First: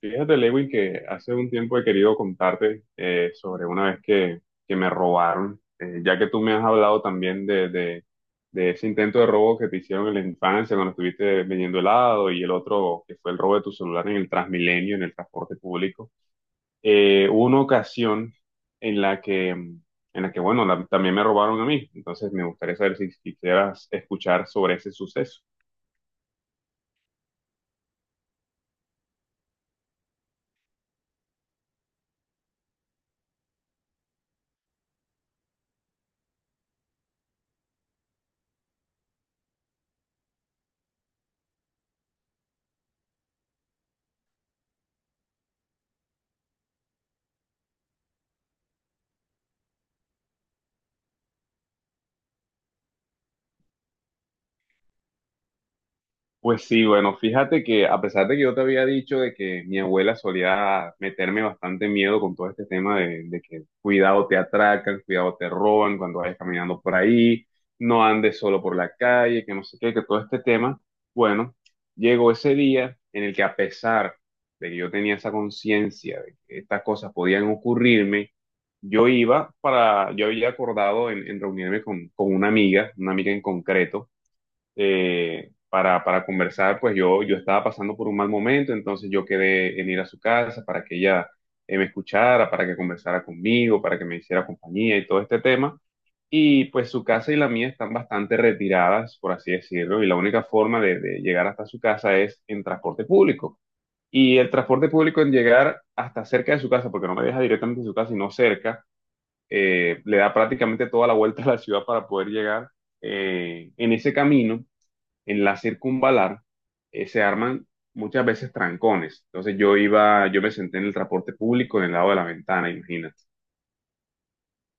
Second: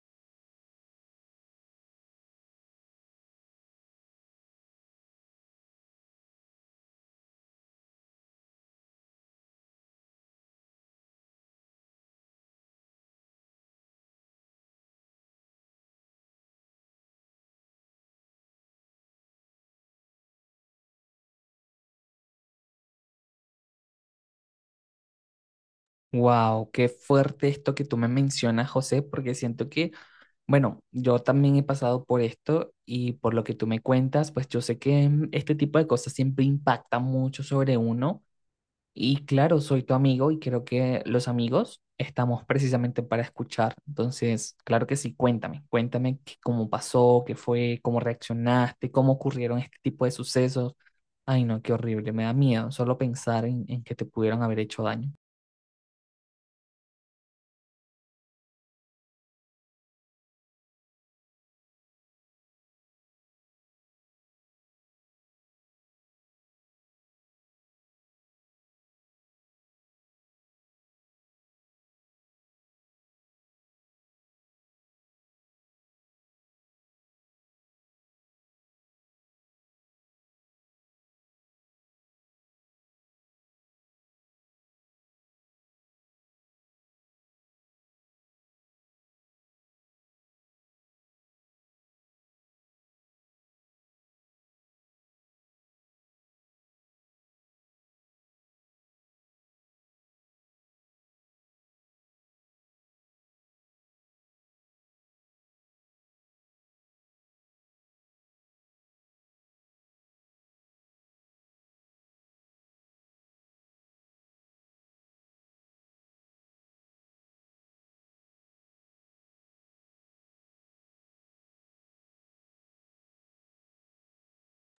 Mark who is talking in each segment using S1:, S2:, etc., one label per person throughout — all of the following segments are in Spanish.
S1: Fíjate, Lewin, que hace un tiempo he querido contarte sobre una vez que me robaron, ya que tú me has hablado también de ese intento de robo que te hicieron en la infancia cuando estuviste vendiendo helado y el otro que fue el robo de tu celular en el Transmilenio, en el transporte público. Hubo una ocasión en la que bueno, también me robaron a mí, entonces me gustaría saber si quisieras escuchar sobre ese suceso.
S2: Wow, qué fuerte esto que tú me mencionas, José, porque siento que, bueno, yo también he pasado por esto y por lo que tú me cuentas, pues yo sé que este tipo de cosas siempre impactan mucho sobre uno. Y claro, soy tu amigo y creo que los amigos estamos precisamente para escuchar. Entonces, claro que sí, cuéntame, cómo pasó, qué fue, cómo reaccionaste, cómo ocurrieron este tipo de sucesos. Ay, no, qué horrible, me da miedo solo pensar en que te pudieron haber hecho daño.
S1: Pues sí, bueno, fíjate que a pesar de que yo te había dicho de que mi abuela solía meterme bastante miedo con todo este tema de que cuidado te atracan, cuidado te roban cuando vayas caminando por ahí, no andes solo por la calle, que no sé qué, que todo este tema, bueno, llegó ese día en el que a pesar de que yo tenía esa conciencia de que estas cosas podían ocurrirme, yo iba para, yo había acordado en reunirme con una amiga en concreto para conversar, pues yo estaba pasando por un mal momento, entonces yo quedé en ir a su casa para que ella me escuchara, para que conversara conmigo, para que me hiciera compañía y todo este tema. Y pues su casa y la mía están bastante retiradas, por así decirlo, y la única forma de llegar hasta su casa es en transporte público. Y el transporte público en llegar hasta cerca de su casa, porque no me deja directamente en su casa, sino cerca, le da prácticamente toda la vuelta a la ciudad para poder llegar. En ese camino en la circunvalar se arman muchas veces trancones. Entonces yo iba, yo me senté en el transporte público en el lado de la ventana, imagínate.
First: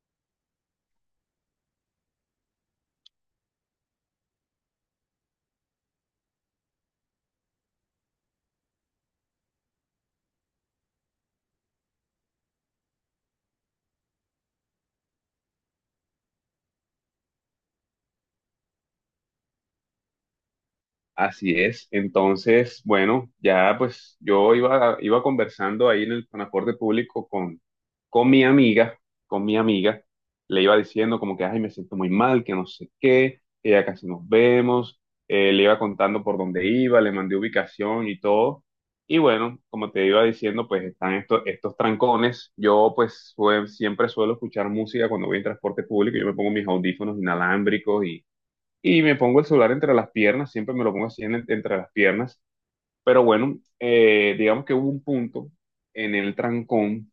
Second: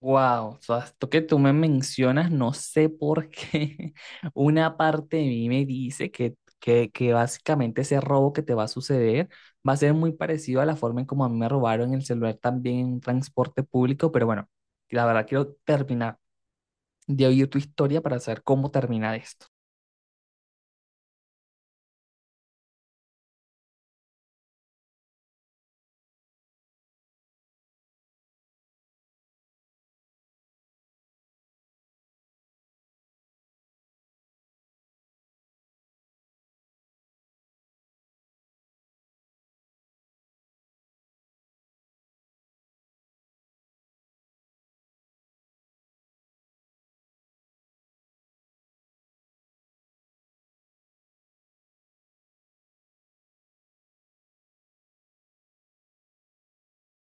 S2: Wow, o sea, esto que tú me mencionas, no sé por qué una parte de mí me dice que básicamente ese robo que te va a suceder va a ser muy parecido a la forma en como a mí me robaron el celular también en un transporte público, pero bueno, la verdad quiero terminar de oír tu historia para saber cómo termina esto.
S1: Así es. Entonces, bueno, ya pues yo iba, iba conversando ahí en el transporte público con mi amiga, con mi amiga. Le iba diciendo como que, ay, me siento muy mal, que no sé qué, que ya casi nos vemos. Le iba contando por dónde iba, le mandé ubicación y todo. Y bueno, como te iba diciendo, pues están estos trancones. Yo pues siempre suelo escuchar música cuando voy en transporte público. Yo me pongo mis audífonos inalámbricos y me pongo el celular entre las piernas, siempre me lo pongo así entre las piernas, pero bueno, digamos que hubo un punto en el trancón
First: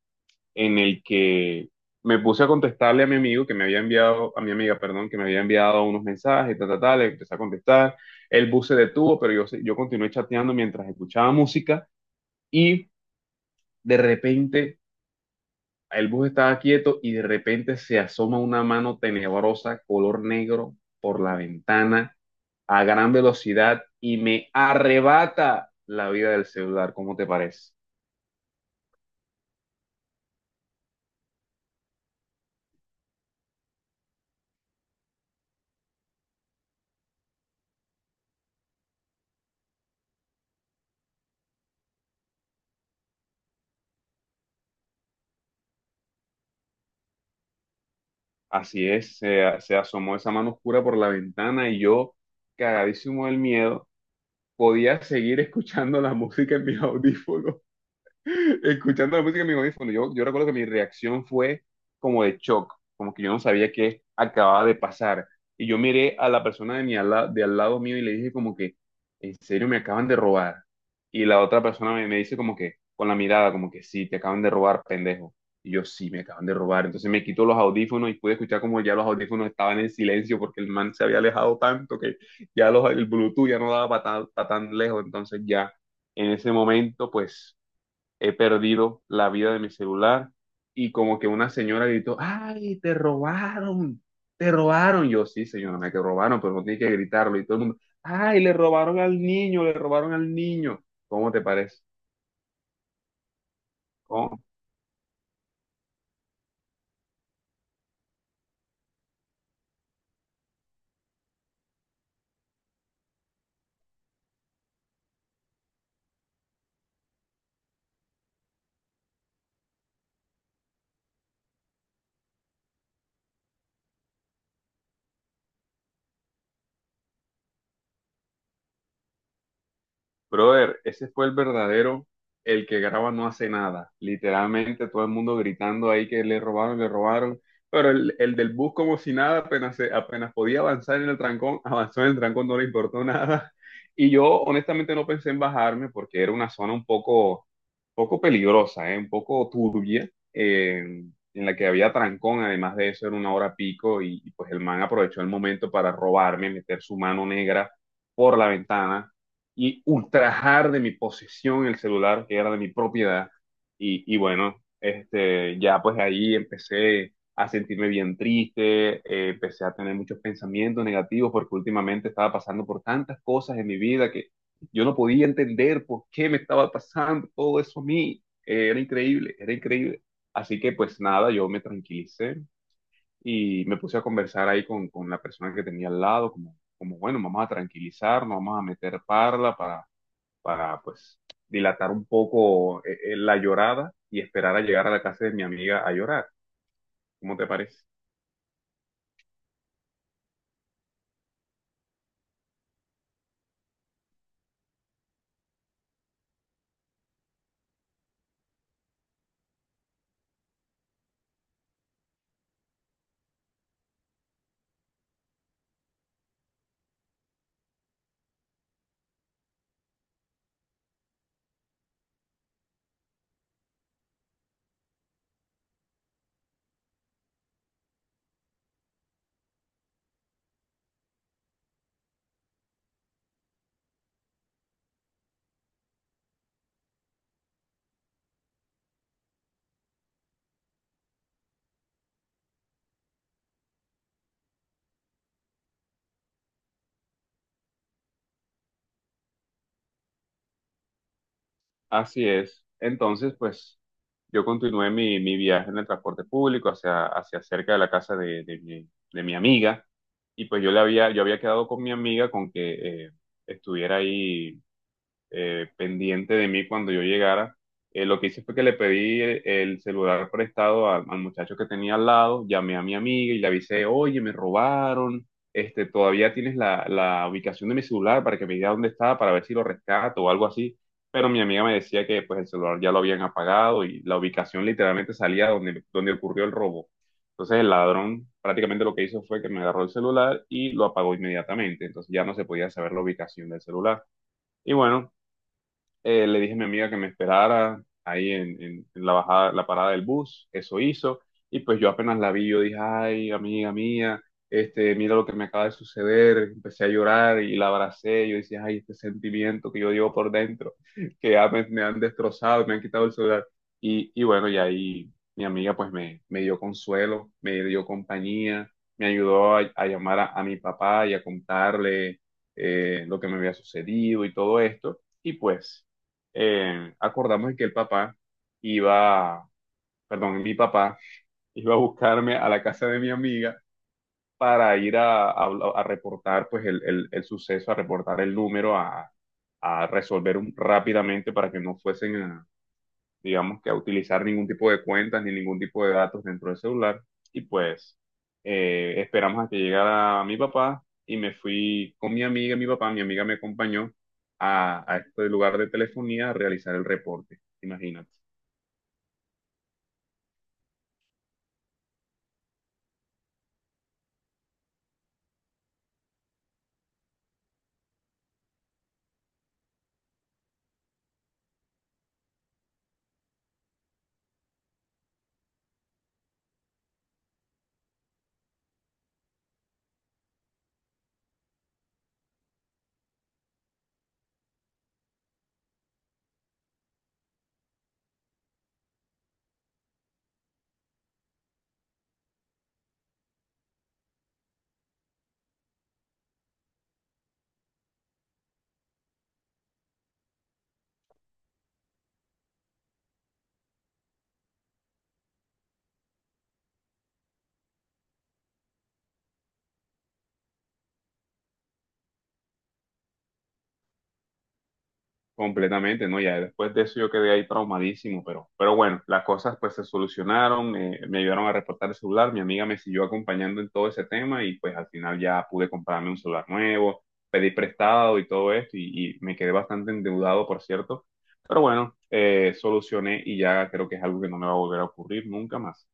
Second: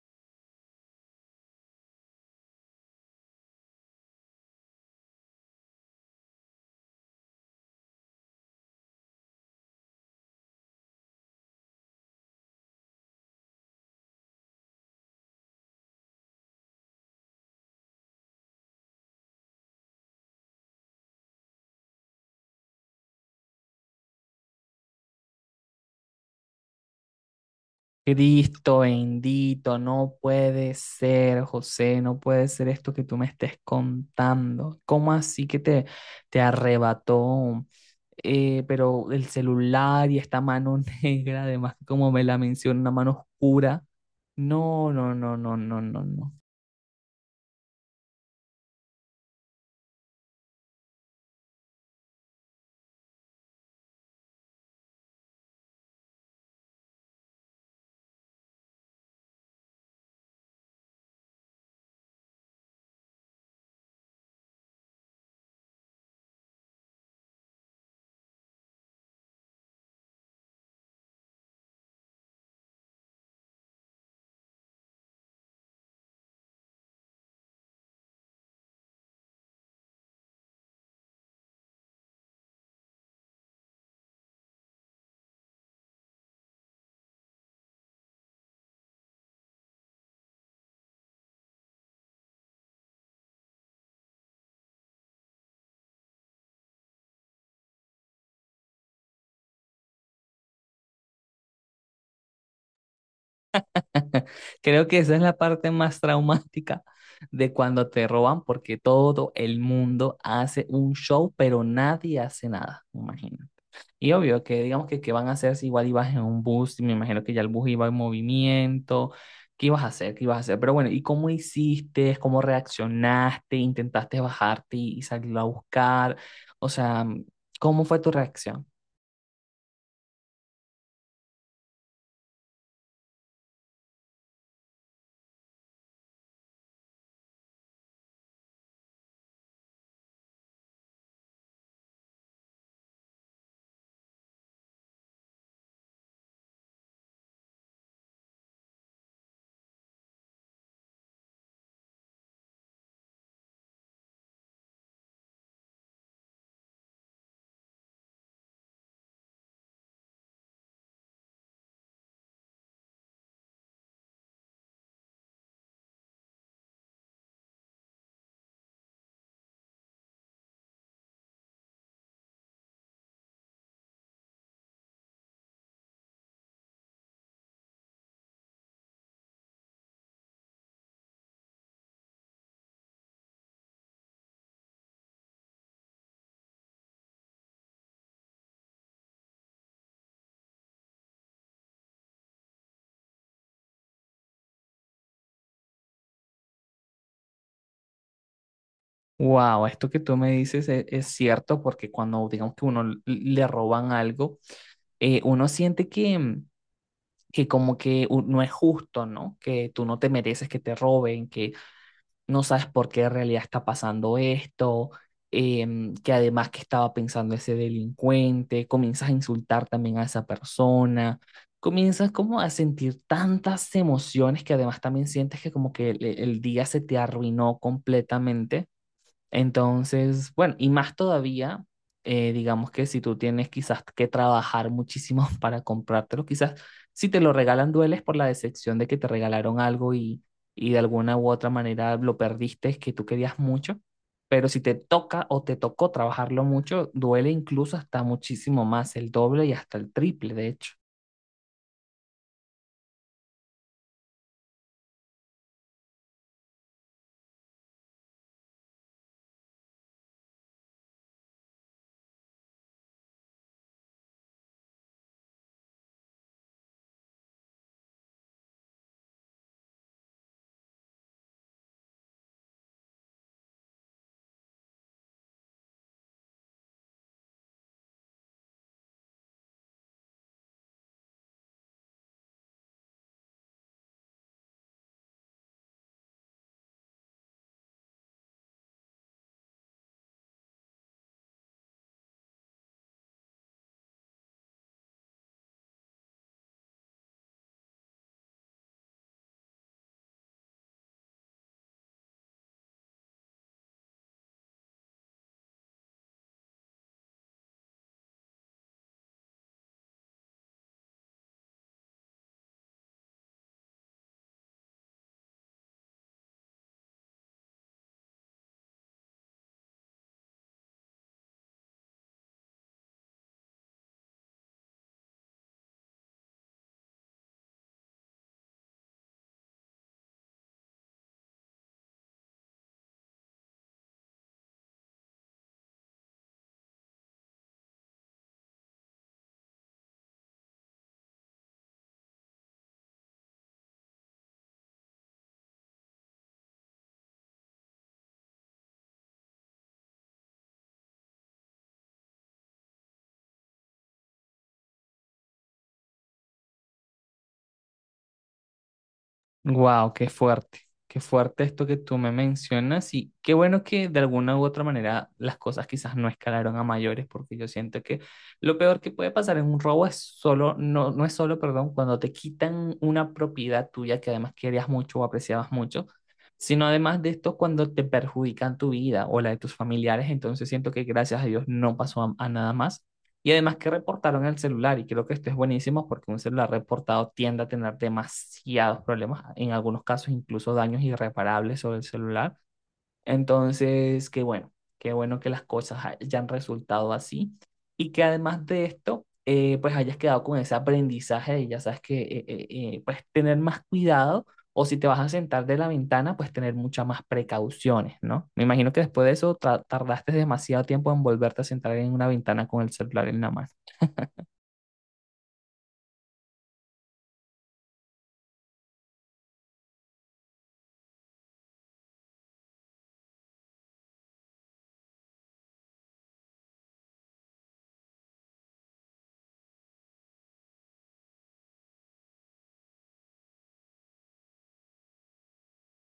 S1: en el que me puse a contestarle a mi amigo que me había enviado, a mi amiga, perdón, que me había enviado unos mensajes, tal, tal, tal, le empecé a contestar, el bus se detuvo, pero yo, yo continué chateando mientras escuchaba música y de repente el bus estaba quieto y de repente se asoma una mano tenebrosa, color negro, por la ventana a gran velocidad y me arrebata la vida del celular. ¿Cómo te parece?
S2: Cristo bendito, no puede ser, José, no puede ser esto que tú me estés contando. ¿Cómo así que te arrebató? Pero el celular y esta mano negra, además, como me la menciona, una mano oscura. No, no, no, no, no, no, no.
S1: Así es, se asomó esa mano oscura por la ventana y yo, cagadísimo del miedo, podía seguir escuchando la música en mis audífonos. Escuchando la música en mi audífono, yo recuerdo que mi reacción fue como de shock, como que yo no sabía qué acababa de pasar. Y yo miré a la persona de al lado mío y le dije como que, ¿en serio me acaban de robar? Y la otra persona me dice como que, con la mirada, como que sí, te acaban de robar, pendejo. Y yo sí, me acaban de robar. Entonces me quito los audífonos y pude escuchar como ya los audífonos estaban en silencio porque el man se había alejado tanto que ya el Bluetooth ya no daba para tan lejos. Entonces ya en ese momento, pues he perdido la vida de mi celular y como que una señora gritó, ay, te robaron, te robaron. Yo, sí, señora, me que robaron, pero no tiene que gritarlo y todo el mundo, ay, le robaron al niño, le robaron al niño. ¿Cómo te parece? ¿Cómo?
S2: Creo que esa es la parte más traumática de cuando te roban, porque todo el mundo hace un show, pero nadie hace nada, me imagino. Y obvio que digamos que qué van a hacer si igual ibas en un bus, y me imagino que ya el bus iba en movimiento, ¿qué ibas a hacer? ¿Qué ibas a hacer? Pero bueno, ¿y cómo hiciste? ¿Cómo reaccionaste? ¿Intentaste bajarte y salirlo a buscar? O sea, ¿cómo fue tu reacción?
S1: Brother, ese fue el verdadero, el que graba no hace nada. Literalmente todo el mundo gritando ahí que le robaron, le robaron. Pero el del bus como si nada, apenas, apenas podía avanzar en el trancón, avanzó en el trancón, no le importó nada. Y yo honestamente no pensé en bajarme porque era una zona poco peligrosa, ¿eh? Un poco turbia, en la que había trancón. Además de eso, era una hora pico y pues el man aprovechó el momento para robarme, meter su mano negra por la ventana y ultrajar de mi posesión el celular que era de mi propiedad. Y bueno, este, ya pues ahí empecé a sentirme bien triste, empecé a tener muchos pensamientos negativos porque últimamente estaba pasando por tantas cosas en mi vida que yo no podía entender por qué me estaba pasando todo eso a mí. Era increíble, era increíble. Así que pues nada, yo me tranquilicé y me puse a conversar ahí con la persona que tenía al lado, como como, bueno, vamos a tranquilizarnos, vamos a meter parla para pues dilatar un poco la llorada y esperar a llegar a la casa de mi amiga a llorar. ¿Cómo te parece?
S2: Wow, esto que tú me dices es cierto, porque cuando digamos que uno le roban algo, uno siente que como que no es justo, ¿no? Que tú no te mereces que te roben, que no sabes por qué en realidad está pasando esto, que además que estaba pensando ese delincuente, comienzas a insultar también a esa persona, comienzas como a sentir tantas emociones que además también sientes que como que el día se te arruinó completamente. Entonces, bueno, y más todavía, digamos que si tú tienes quizás que trabajar muchísimo para comprártelo, quizás si te lo regalan dueles por la decepción de que te regalaron algo y de alguna u otra manera lo perdiste, es que tú querías mucho, pero si te toca o te tocó trabajarlo mucho, duele incluso hasta muchísimo más, el doble y hasta el triple, de hecho.
S1: Así es. Entonces, pues yo continué mi viaje en el transporte público hacia, hacia cerca de la casa de mi amiga y pues yo le había, yo había quedado con mi amiga con que estuviera ahí pendiente de mí cuando yo llegara. Lo que hice fue que le pedí el celular prestado al muchacho que tenía al lado, llamé a mi amiga y le avisé, oye, me robaron, este, todavía tienes la ubicación de mi celular para que me diga dónde está, para ver si lo rescato o algo así. Pero mi amiga me decía que pues el celular ya lo habían apagado y la ubicación literalmente salía donde, donde ocurrió el robo. Entonces el ladrón prácticamente lo que hizo fue que me agarró el celular y lo apagó inmediatamente. Entonces ya no se podía saber la ubicación del celular. Y bueno, le dije a mi amiga que me esperara ahí en la bajada, la parada del bus, eso hizo, y pues yo apenas la vi, yo dije, ay, amiga mía, este, mira lo que me acaba de suceder, empecé a llorar y la abracé, yo decía, ay, este sentimiento que yo llevo por dentro, que ya me han destrozado, me han quitado el celular, y bueno, y ahí mi amiga pues me dio consuelo, me dio compañía, me ayudó a llamar a mi papá y a contarle lo que me había sucedido y todo esto. Y pues acordamos que el papá iba, perdón, mi papá iba a buscarme a la casa de mi amiga para ir a reportar pues el suceso, a reportar el número, a resolver rápidamente para que no fuesen digamos que a utilizar ningún tipo de cuentas ni ningún tipo de datos dentro del celular. Y pues esperamos a que llegara mi papá y me fui con mi amiga, y mi papá, mi amiga me acompañó a este lugar de telefonía a realizar el reporte, imagínate.
S2: Wow, qué fuerte esto que tú me mencionas y qué bueno que de alguna u otra manera las cosas quizás no escalaron a mayores, porque yo siento que lo peor que puede pasar en un robo es solo, no, no es solo, perdón, cuando te quitan una propiedad tuya que además querías mucho o apreciabas mucho, sino además de esto cuando te perjudican tu vida o la de tus familiares. Entonces siento que gracias a Dios no pasó a nada más. Y además que reportaron el celular, y creo que esto es buenísimo porque un celular reportado tiende a tener demasiados problemas, en algunos casos incluso daños irreparables sobre el celular. Entonces, qué bueno que las cosas hayan resultado así, y que además de esto, pues hayas quedado con ese aprendizaje y ya sabes que, pues tener más cuidado, o si te vas a sentar de la ventana, pues tener muchas más precauciones, ¿no? Me imagino que después de eso tardaste demasiado tiempo en volverte a sentar en una ventana con el celular en la mano.
S1: Completamente, ¿no? Ya después de eso yo quedé ahí traumadísimo, pero bueno, las cosas pues se solucionaron, me ayudaron a reportar el celular, mi amiga me siguió acompañando en todo ese tema y pues al final ya pude comprarme un celular nuevo, pedí prestado y todo esto y me quedé bastante endeudado, por cierto, pero bueno, solucioné y ya creo que es algo que no me va a volver a ocurrir nunca más.